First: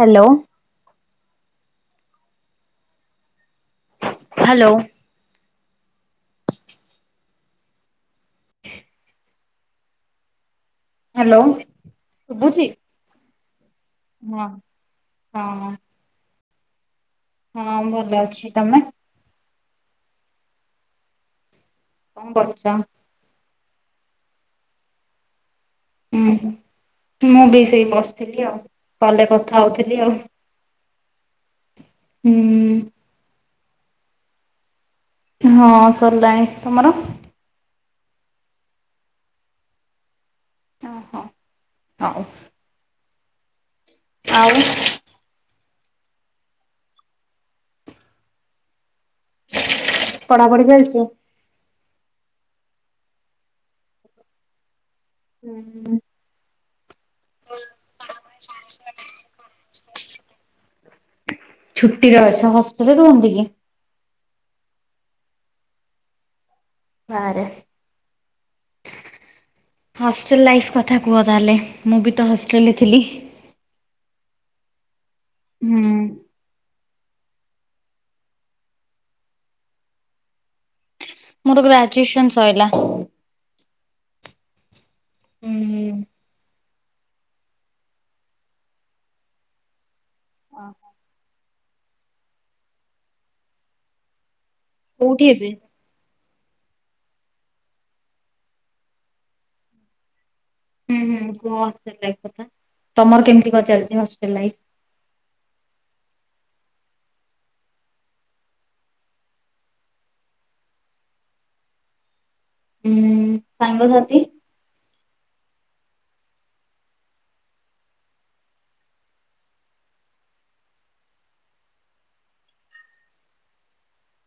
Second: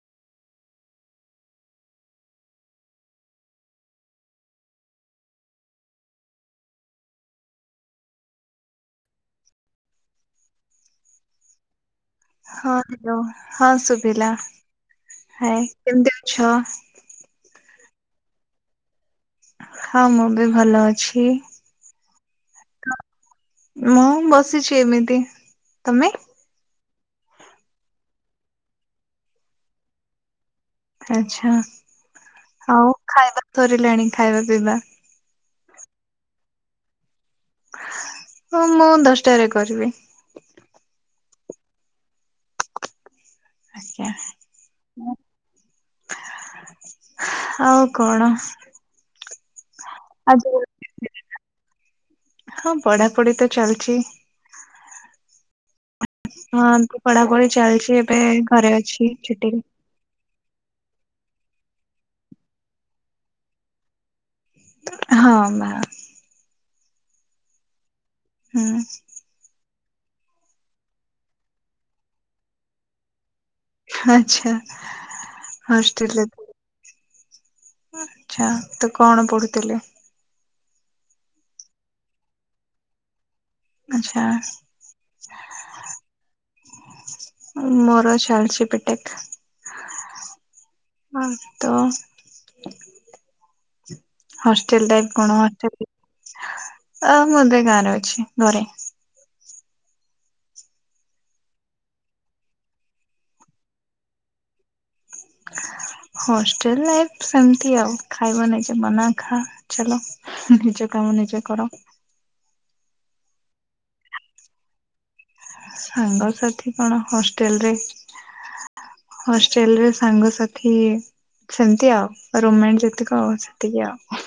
Hello. [unintelligible] Hello. Hello. ହଁ hello ହଁ ସୁଭିଲା ହଁ ହାଏ କେମତି ଛ। ହଁ ହଁ ଭଲ ଅଛି ତମେ? ହଁ ମୁଁ ବି ଭଲ ଅଛି। କଣ କରୁଚ? ମୁଁ ବସିଛି ଏମିତି। ତମେ? ହୁଁ ମୁଁ ବି ସେଇ ବସିଥିଲି ଆଉ। କଲରେ କଥା ହଉଥିଲି ଆଉ। ଆଚ୍ଛା, ଆଉ ହୁଁ ଖାଇବା ସରିଲାଣି ଖାଇବା ପିଇବା। ହଁ ସରିଲାଣି। ତମର? ହଁ ମୁଁ ଦଶଟାରେ କରିବି। ଓହୋ ହଉ। ଆଜ୍ଞା ଆଉ ଆଉ କଣ? ଆଜି ପଢାପଢି ଚାଲିଚି? ହଁ ପଢାପଢି ତ ଚାଲିଚି। [inaudible] ହଁ ଏମତି ପଢ଼ାପଢ଼ି ଚାଲିଚି ଏବେ ଘରେ ଅଛି ଛୁଟିରେ। ଛୁଟିରେ ଅଛ ହଷ୍ଟେଲରେ ରୁହନ୍ତି କି? ହଁ ବାସ୍। ବାହାରେ। ହୁଁ। ହଷ୍ଟେଲ ଲାଇଫ କଥା କୁହ ତାହେଲେ। ମୁଁ ବି ତ ହଷ୍ଟେଲରେ ଥିଲି। ଆଚ୍ଛା ହୁଁ ହଷ୍ଟେଲ ଆଚ୍ଛା ତୁ କଣ ପଢୁଥିଲୁ? ମୋର ଗ୍ରାଜୁଏସନ ସରିଲା। ଆଚ୍ଛା। ହୁଁ। ମୋର ଚାଲିଛି ବିଟେକ୍। ଉଁ। ତ ହଷ୍ଟେଲ କୋଉଠି ଏବେ? [unintelligible] ମୁଁ ଏବେ ଗାଁରେ ଅଛି ଘରେ। ହୁଁ ହୁଁ କୁହ ହଷ୍ଟେଲ ଲାଇଫ କଥା। ତମର କେମିତି କଣ ଚାଲିଚି ହଷ୍ଟେଲ ଲାଈଫ୍? [inaudible] ହଷ୍ଟେଲ ଲାଇଫ ସେମିତି ଆଉ ଖାଇବା ନେଇକି ବନା ଖା ଚାଲ। ନିଜ କାମ ନିଜେ କର। ହୁଁ ସାଙ୍ଗ ସାଥି? ସାଙ୍ଗସାଥି କଣ ହଷ୍ଟେଲ ରେ ହଷ୍ଟେଲ ରେ ସାଙ୍ଗସାଥି ସେମିତି ଆଉ ରୋମାଣ୍ଟିକ ତିକ ଆ ସେତିକି ଆଉ।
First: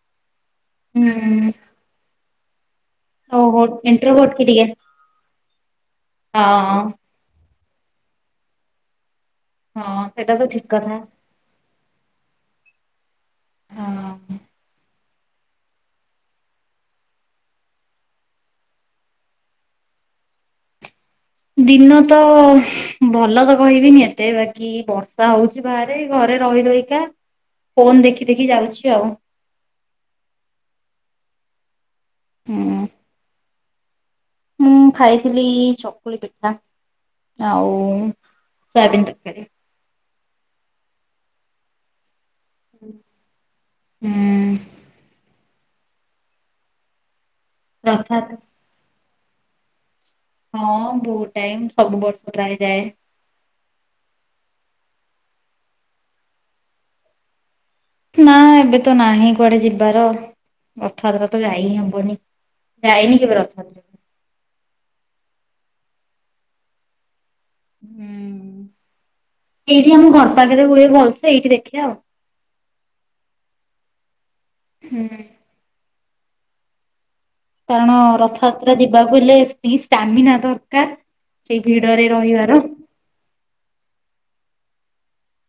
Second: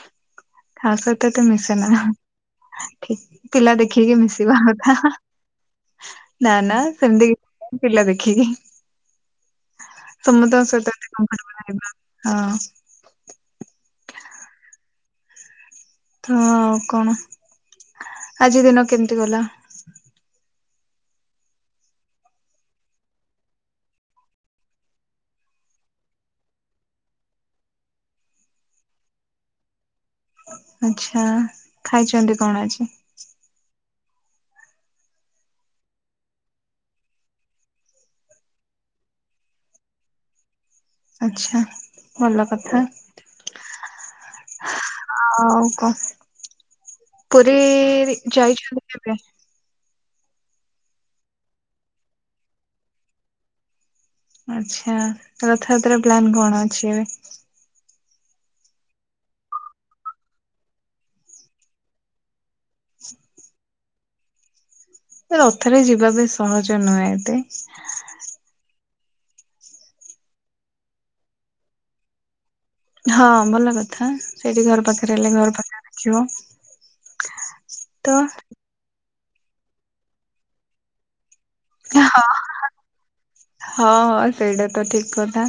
କା ସହିତ ଏତେ ହୁଁ ମିଶେ ନା। ଓହୋ ପିଲା ଦେଖିକି ଇଣ୍ଟ୍ରୋଭଟ କି ମିଶିବା ଟିକେ? କଥା ।ନା ନା ହଁ ସେମିତି ପିଲା ଦେଖିକି। ହଁ ସେଇଟା ତ ଠିକ କଥା। [unintelligible] [inaudible] ତ ଆଉ କଣ? ଆଜି ଦିନ କେମିତି ଗଲା? ଦିନ ତ ଭଲ ତ କହିବିନି ଏତେ ବାକି ବର୍ଷା ହଉଛି ବାହାରେ ଘରେ ରହି ରହିକା, ଫୋନ ଦେଖି ଦେଖି ଯାଉଛି ଆଉ। ଆଚ୍ଛା, ଖାଇଛନ୍ତି କଣ ହୁଁ ଆଜି? ମୁଁ ଖାଇଥିଲି ଚକୁଳି ପିଠା। ଆଉ ସୋୟାବିନ ତରକାରୀ। ଆଚ୍ଛା ଭଲ କଥା। ହୁଁ ଆଉ ପୁରୀ ରଥଯାତ୍ରା ଯାଇଛନ୍ତି କେବେ? ହଁ ବହୁତ ଟାଇମ, ସବୁ ବର୍ଷଯାଏ। ଆଚ୍ଛା, ରଥଯାତ୍ରା ପ୍ଲାନ୍ କଣ ଅଛି ଏବେ? ନା ଏବେ ତ ନାହିଁ କୁଆଡେ ଯିବାର ଏ ଥରକତ ଯାଇ ହବନି। ଯାଇନି କେବେ ରଥାଯାତ୍ରା କୁ। ରଥରେ ଯିବା ବି ସହଜ ନୁହେଁ ଏତେ। ଏଇଠି ଆମ ଘର ପାଖରେ ହୁଏ ଭଲସେ, ଏଇଠି ଦେଖିବା ଆଉ। ହଁ ଭଲ କଥା ସେଇଠି ଘର ପାଖରେ ହେଲେ ଘର ପାଖ ଦେଖିବ। କାରଣ ତ ରଥଯାତ୍ରା ଯିବାକୁ ହେଲେ ଷ୍ଟାମିନା ଦରକାର। ସେଇ ଭିଡରେ ରହିବାର ହଁ ହଁ ସେଇଟା ତ ଠିକ କଥା।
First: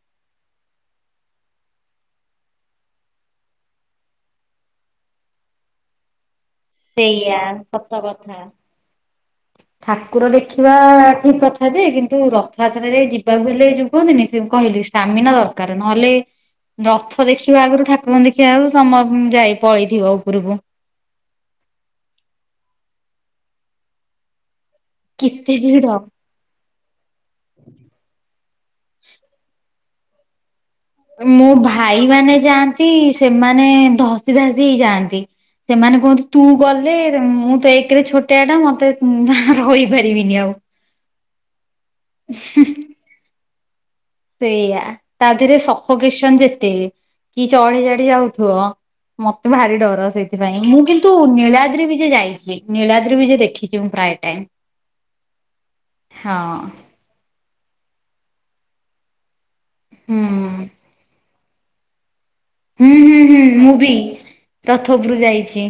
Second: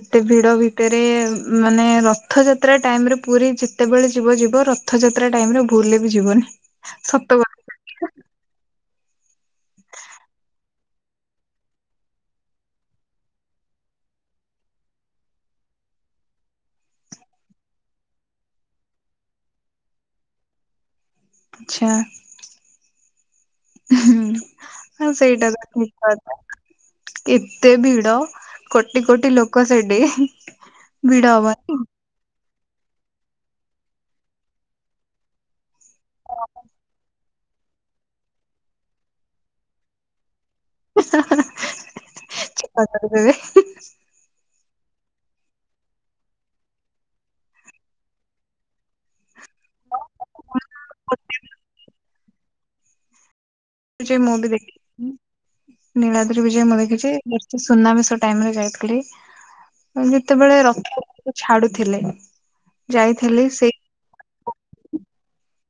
ଏତେ ଭିଡ ଭିତରେ ମାନେ ରଥଯାତ୍ରା ଟାଇମରେ ପୁରୀ ଯେତେବେଳେ ଯିବ ଯିବ ରଥଯାତ୍ରା ଟାଇମ ରେ ଭୁଲରେ ବି ଯିବନି। ସତ ସେଇଆ କଥା ସତ କଥା। ଠାକୁର ଦେଖିବା ଠିକ କଥା ଯେ, କିନ୍ତୁ ରଥଯାତ୍ରାରେ ଯିବାକୁ ହେଲେ ଏ ଯୋଉ କୁହନ୍ତିନି ଯେ କହିଲି ଷ୍ଟାମିନା ଦରକାର ନହେଲେ ରଥ ଦେଖିବା ଆଗରୁ ଠାକୁରଙ୍କୁ ଦେଖିବା ଆଗରୁ ସମ ଯାଇ ପଳେଇଥିବ ଉପରକୁ। ଆଚ୍ଛା। ହୁଁ। ହଁ ସେଇଟା କେତେ ତ ଭିଡ ଠିକ କଥା ଏତେ ଭିଡ କୋଟି କୋଟି ଲୋକ ସେଇଠି। ମୋ ଭାଇ ମାନେ ଯାଆନ୍ତି ସେମାନେ ଧସି ଧାସି ହେଇ ଯାଆନ୍ତି। ସେମାନେ କୁହନ୍ତି ତୁ ଗଲେ ମୁଁ ତ ଏକରେ ଛୋଟିଆ ଟା ମତେ ରହିପାରିବିନି ଆଉ। [unintelligible] ସେଇଆ ତା ଦେହରେ ସଫା କିସନ ଯେତେ। କି ଚଢି ଚଢି ଯାଉଥିବ। ମତେ ଭାରି ଡର ସେଇଥିପାଇଁ ମୁଁ କିନ୍ତୁ ନୀଳାଦ୍ରି ବି ଯେ ଯାଇଛି। ନୀଳାଦ୍ରି ବି ଯେ ଦେଖି ବିଜୟ ମୁଁ ବି ଦେଖିଛି ହଁ ନୀଳାଦ୍ରି ବିଜୟ ମୁଁ ଦେଖିଛି। ସୁନାବେଶ ଟାଇମରେ ଯାଇଥିଲି। ହୁଁ ଯେତେବେଳେ ରଥ ଉପରକୁ ଛାଡୁଥିଲେ। ହୁଁ, ହୁଁ, ହୁଁ, ଯାଇଥିଲି ସେଇ ମୁଁ ବି ରଥ ଉପରକୁ ଯାଇଚି।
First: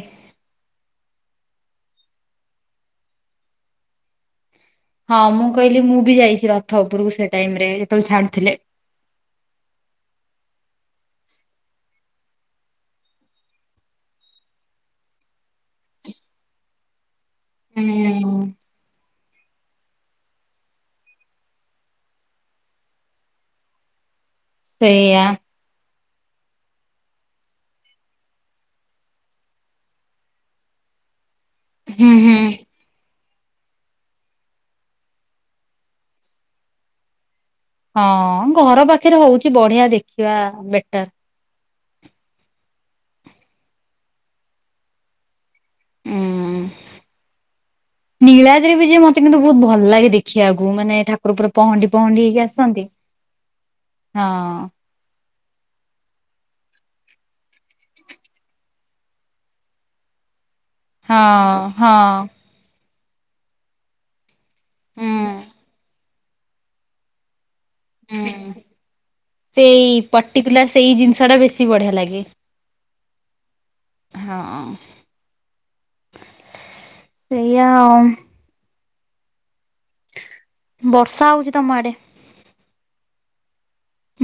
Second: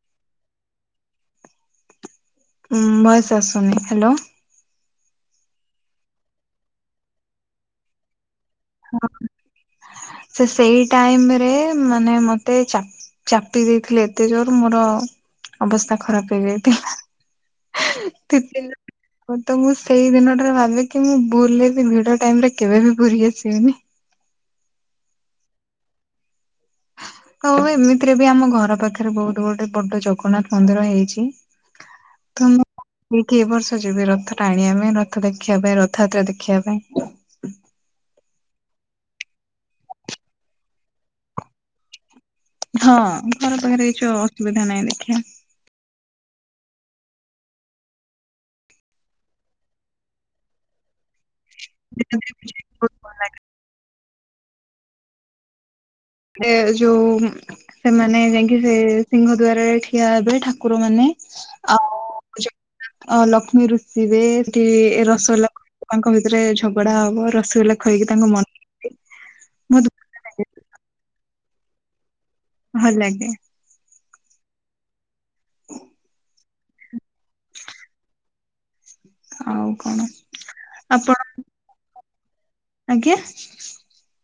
ଉଁ ଭୟସ ଆସୁନି ହାଲୋ। ହଁ ମୁଁ କହିଲି ମୁଁ ବି ଯାଇଛି ରଥ ଉପରକୁ ସେ ଟାଇମ ରେ ଯେତେବେଳେ ଛାଡୁଥିଲେ। ହଁ ସେ ସେଇ ଟାଇମ ରେ ମାନେ ମତେ ଚାପି ଦେଇଥିଲେ ଏତେ ଜୋର ମୋର ଅବସ୍ଥା ଖରାପ ହେଇଯାଇଥିଲା। ହୁଁ [inaudible] ହଁ ତ ମୁଁ ସେଇ ଦିନଟାରେ ଭାବିିକ ମୁଁ ଭୁଲରେବି ଭିଡ ଟାଇମ ରେ କେବେବି ପୁରୀ ଆସିବିନି। ସେଇଆ। ହଉ ଏମିତିରେ ବି ଆମ ଘର ପାଖରେ ବହୁତ ଗୋଟେ ବଡ ଜଗନ୍ନାଥ ମନ୍ଦିର ହେଇଚି। ହୁଁ ହୁଁ। କି ବର୍ଷ ଯିବି ରଥ ଟା ଆଣ ଆମେ ରଥ ଦେଖିବା ପାଇଁ ରଥଯାତ୍ରା ଦେଖିବା ପାଇଁ ହଁ ଘର ପାଖରେ ହଉଚି ବଢିଆ ଦେଖିବା ବେଟର। ହଁ ଘର ପାଖରେ କିଛି ଅସୁବିଧା ନାହିଁ ଦେଖିବା। ହୁଁ। ନୀଳାଦ୍ରିବି ଯେ ମତେ କିନ୍ତୁ ବହୁତ ଭଲ ଲାଗେ ଦେଖିବାକୁ ମାନେ ଠାକୁର ପୁରା ପହଁଣ୍ଡି ପହଁଣ୍ଡି ହେଇକି ଆସନ୍ତି ହଁ। ଯୋଉ ସେମାନେ ଯାଇକି ସେ ସିଂହ ଦବାରରେ ଠିଆ ହେବେ ଠାକୁର କୁକୁର ମାନେ ହଁ ଆଉ ହଁ ଅ ଲକ୍ଷ୍ମୀ ରୁଷିବେ ହୁଁ ରସଗୋଲା ତାଙ୍କ ଭିତରେ ଝଗଡା ହବ ରସଗୋଲା ଖୋଇକି ତାଙ୍କ ମନ ବହୁତ ସେଇ ପର୍ଟିକୁଲାର ସେଇ ଜିନିଷ ଟା ବେଶୀ ବଢିଆ ଲାଗେ। ଭଲ ଲାଗେ। ହଁ। ସେଇୟା ଆଉ। ଆଉ କଣ ବର୍ଷା ଆପଣ ହଉଛି ତମ ଆଡେ ଆଜ୍ଞା?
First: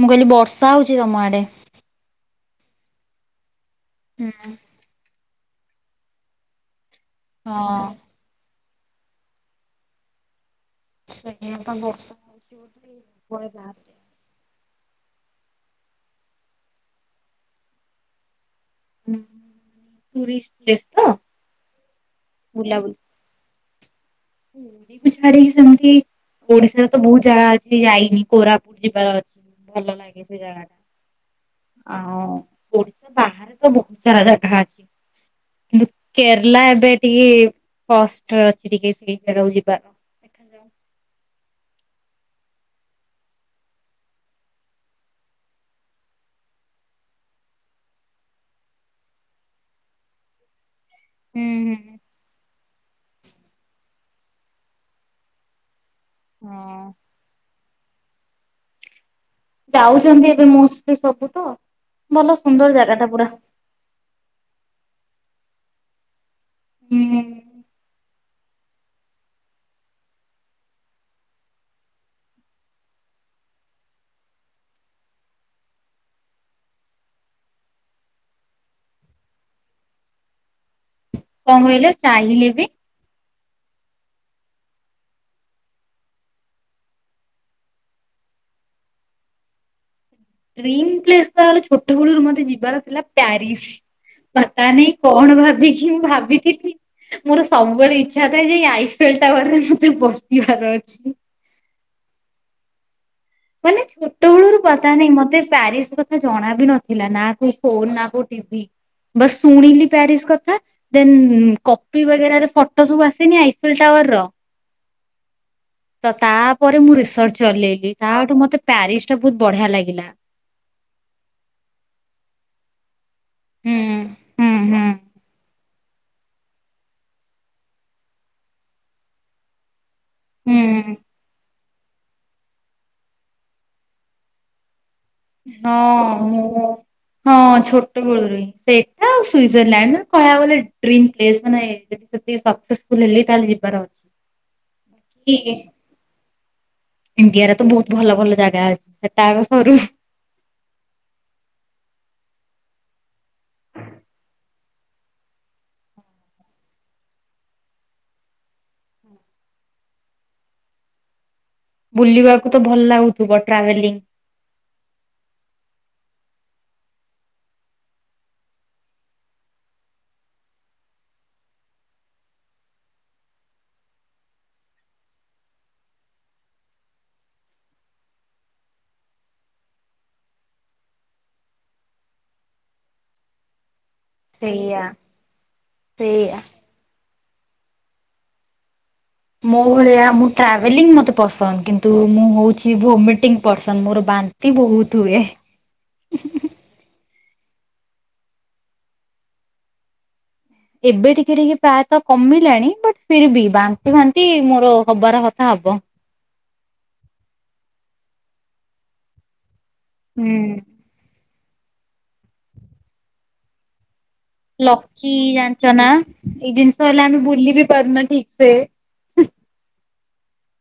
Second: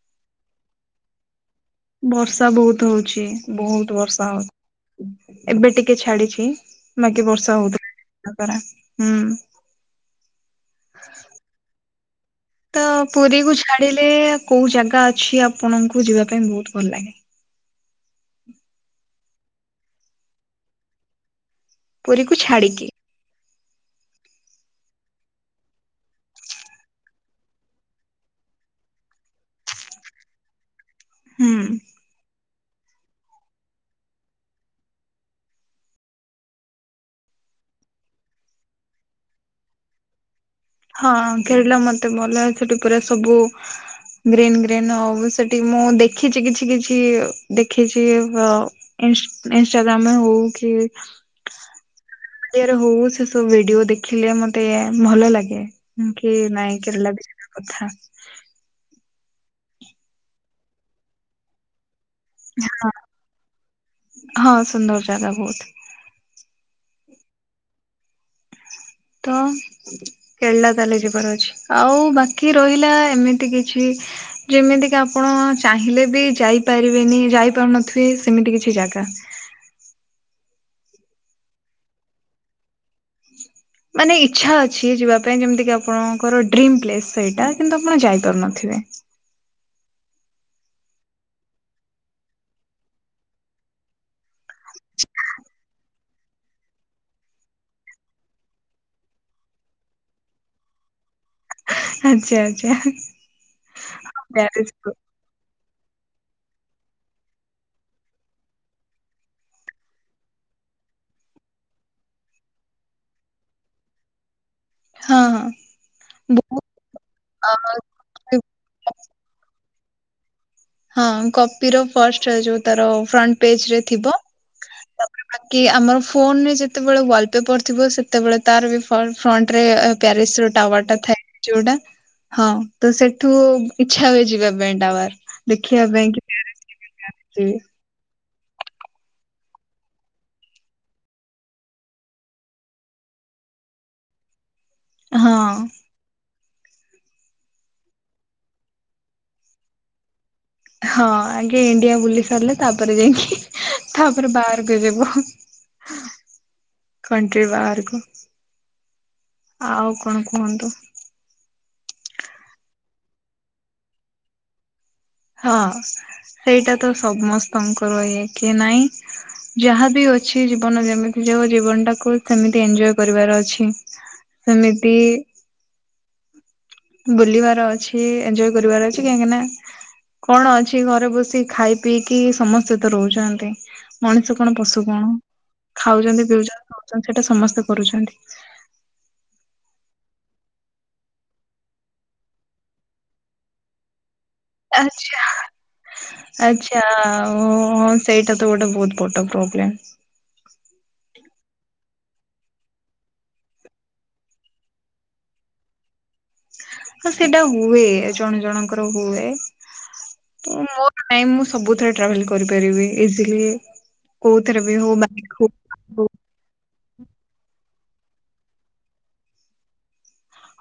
ମୁଁ କହିଲି ବର୍ଷା ହଉଚି ତମ ଆଡେ? ବର୍ଷା ବହୁତ ହଉଚି ବହୁତ ବର୍ଷା ହୁଁ ହଉ ଏବେ ଟିକେ ଛାଡିଛି ମାଗି ବର୍ଷା ହଁ ହୋଉଥିଲା। ହୁଁ। [unintelligible] ତ ବୋଲି ପୁରୀ କୁଆଡେ କୁ ବାହାରି ଛାଡିଲେ କୋଉ ଜାଗା ଅଛି ଆପଣଙ୍କୁ ଯିବା ପାଇଁ ବୋହୁତ ଭଲ ଲାଗେ। ଟୁରଷ୍ଟ ପ୍ଲେସ ତ ପୁରୀକୁ ଛାଡ଼ିକି। ହୁ ହାର ହ ସମ ଓଡିଶାରେ ତ ବୋହୁତ ଜାଗା ଅଛି ଯାଇନି କୋରାପୁଟ ଯିବାର ଭଲ ଲାଗେ ସେ ଜାଗା ହୁଁ ଟା। ଆ ଓଡିଶା ବାହାରେ ତ ବହୁତ ସାରା ଜାଗା ଅଛି। କିନ୍ତୁ କେରଳା ଏବେ ଟିକେ କଷ୍ଟରେ ଅଛି ଟିକେ ସେ। ସେଠାକୁ ଯିବା। ହଁ ଖେଳିଲା ମତେ ଭଲ ସେଠି ପୁରା ସବୁ ଗ୍ରୀନ୍ ଗ୍ରୀନ୍ ହଉ ସେଠି ମୁଁ ଦେଖିଛି କିଛି କିଛି ଦେଖିଛି ଅ ଇନଷ୍ଟାଗ୍ରାମ ହଉ କି ହୁଁ ହୁଁ। ଓଡ଼ିଆରେ ହଉ ସେ ସବୁ ଭିଡିଓ ଦେଖିଲେ ମତେ ଭଲ ଲାଗେ। କି ନାଇଁ ହଁ। କେରଳା ବି ଯିବା କଥା। ଯାଉଛନ୍ତି ଏବେ ମୋଷ୍ଟ ଲି ସବୁ ତ। ଭଲ ସୁନ୍ଦର ଜାଗା ଟା ପୁରା। ହଁ ସୁନ୍ଦର ଜାଗା ବହୁତ। ହୁଁ। ତ କେଳିଲ ତାହେଲେ ଯିବାର ଅଛି ଆଉ ବାକି ରହିଲା ଏମିତି କିଛି ଯେମିତି କି ଆପଣ ଚାହିଁଲେ ବି ଯାଇପାରିବେନି ଯାଇପାରୁନଥିବେ ସେମିତି କିଛି ଜା ତସ୍ କଣ କହିଲେ ଚାହିଁଲେ ବି ମାନେ ଇଚ୍ଛା ଅଛି ଯିବା ପାଇଁ ଯେମିତିକି ଆପଣଙ୍କର ଡ୍ରିମ୍ ପ୍ଲେସ୍ ସେଇଟା କିନ୍ତୁ ଆପଣ ଯାଇପାରୁନଥିବେ। ବେ। ଡ୍ରିମ୍ ପ୍ଲେସ ତ ଛୋଟ ବେଳୁରୁ ମତେ ଯିବାର ଥିଲା ପ୍ୟାରିସ। ପତା ନାଇଁ କଣ ଭାବିକି ମୁଁ ଭାବିଥିଲି ମୋର ସବୁବେଳେ ଇଚ୍ଛା ଥାଏ ଯେ ଏଇ ଆଇସ ସେ ଟାୱାରରେ ମତେ ବସିବାର ଅଛି। ଆଚ୍ଛା ଆଚ୍ଛା। ମାନେ ଛୋଟ ବେଳୁରୁ ମ୍ୟାରେଜ୍ କୁ ପତା ନାଇଁ ମତେ ପ୍ୟାରିସ କଥା ଜଣା ବି ନଥିଲା ନା କୋଉ ଫୋନ ନା କୋଉ ଟିଭି। ବସ୍ ଶୁଣିଲି ପ୍ୟାରିସ କଥା ଦେନ୍ କପିବଗେରା ରେ ଫଟୋ ସବୁ ଆସେନି ଆଇଫିଲ ଟାୱାର ର ହଁ ହଁ ତ ବହୁତ ତାପରେ ମୁଁ ରିସର୍ଚ୍ଚ ଚଲେଇଲି। ତା ଠୁ ମତେ ପ୍ୟାରିସ ଟା ବହୁତ ବଢିଆ ଲାଗିଲା। ହଁ କପିର ଫଷ୍ଟ ରେ ଯୋଉ ତାର ଫ୍ରଣ୍ଟ ହୁଁ ପେଜରେ ଥିବ ହୁଁ ହୁଁ ତାପରେ ବାକି ଆମର ଫୋନରେ ଯେତେବେଳେ ୱାଲ ପେପର ଥିବ ସେତେବେଳେ ତାର ବି ଫ୍ରଣ୍ଟ ରେ ଏ ପ୍ୟାରିସର ହୁଁ। ଟାୱରଟା ଥାଏ ଯୋଉଟା। ହଁ ତ ସେଠୁ ଇଚ୍ଛା ହୁଏ ଯିବା ପାଇଁ ଟାୱାର। ଦେଖିବା ହଁ ପାଇଁ କି ମୁଁ ହଁ ଯିବି ଛୋଟବେେଳରୁ। ସେଇଟା ଆଉ ସ୍ୱିଜରଲାଣ୍ଡ କହିବାକୁ ଗଲେ ଡ୍ରିମ ପ୍ଲେସ ମାନେ ସେତିକି ସକ୍ସେସଫୁଲ ହେଲି ତାହେଲେ ଯିବ। ଯିବାର ଅଛି [unintelligible] ହଁ କି ଇଣ୍ଡିଆରେ ତ ବହୁତ ଭଲ ଭଲ ଜାଗା ଅଛି ସେଟା ଆଗ ସରୁ। ହଁ ଆଗେ ଇଣ୍ଡିଆ ବୁଲି ସାରିଲେ ତାପରେ ଯାଇକି। ତାପରେ ବାହାରକୁ ଯିବ। କଣ୍ଟ୍ରି ବାହାରକୁ ଆଉ କଣ କୁହନ୍ତୁ? ବୁଲିବାକୁ ତ ଭଲ ଲାଗୁଥିବ ଟ୍ରାଭେଲିଂ ହଁ ସେଇଟା ତ ସମସ୍ତଙ୍କର ଇଏ କି ନାଇଁ, ଯାହାବି ଅଛି ଜୀବନ ଯେମିତି ଯାଉ, ଜୀବନଟାକୁ କେମିତି ଏନଜୟ କରିବାର ଅଛି । ସେମିତି ବୁଲିବାର ଅଛି ଏନଜୟ କରିବାର ଅଛି, କାହିଁକି ନା କଣ ଅଛି ଘରେ ବସି ଖାଇ ପିଇକି ସମସ୍ତେ ତ ରହୁଛନ୍ତି । ମଣିଷ କଣ? ସେଇଆ ପଶୁ କଣ? ଖାଉଛନ୍ତି, ସେଇଆ। ପିଉଛନ୍ତି, ରହୁଛନ୍ତି ସେଟା ସମସ୍ତେ କରୁଛନ୍ତି । ମୋ ଭଳିଆ ମୁଁ ଟ୍ରାଭେଲିଂ ମୋତେ ପସନ୍ଦ କିନ୍ତୁ ମୁଁ ହଉଛି ଭୁମିଟିଂ ପରସନ ମୋର ବା ଆଛା ଆଛା। ଓ ହଁ ସେଇଟା ତ ଗୋଟେ ବହୁତ ବଡ ପ୍ରୋବ୍ଲେମ୍ । ଏବେ ଟିକେ ଟିକେ ପ୍ରାୟତଃ କମିଲାଣି ବଟ ଫିର ବି ବାନ୍ତି ଫାନ୍ତି ମୋର ହବାର କଥା ହବ । ବ [unintelligible] ହ ସେଇଟା ହୁଏ, ଜଣେ ଜଣଙ୍କର ହୁଏ ହୁଁ। । ମୋର ନାଇଁ, ମୁଁ ସବୁଥିରେ ଟ୍ରାଭେଲ କରିପାରିବି ଇଜିଲି । ଲକି ଜାଣିଚନା, ଏଇ ଜିନିଷ ହେଲା ଆମେ ବୁଲିବି କରମା ଠିକ ସେ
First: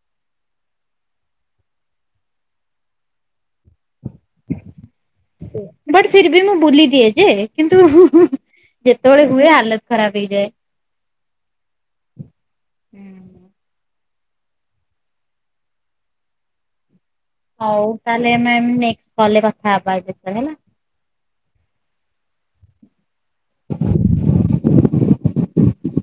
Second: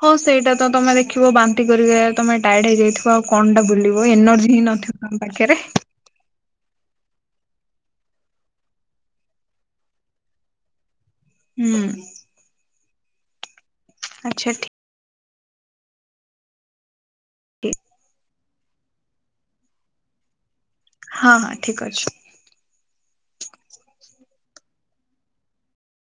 ହଁ ସେଇଟା ତମେ ଦେଖିବ ବାନ୍ତି କରିକ ତମେ ଟାଇଏଡ ହେଇଯାଇଥିବ ଆଉ କଣଟା ବୁଲିବ? ଏନର୍ଜି ହି ନଥିବ ତମ ପାଖରେ ହୁଏ ଯେ କିନ୍ତୁ [unintelligible] ଯେତେବେଳେ ହୁଏ ହାଲତ ଖରାପ ହେଇଯାଏ । ହୁଁ । ହୁଁ । ଆଛା ଠି ଠିକ୍ ହଉ ତାହେଲେ ଆମେ ନେକ୍ସଟ କଲ୍ ରେ କଥା ହେଵା ଏଇ ବିଷୟରେ ହେଲା । ହଁ ହଁ ଠିକ ଅଛି । [unintelligible]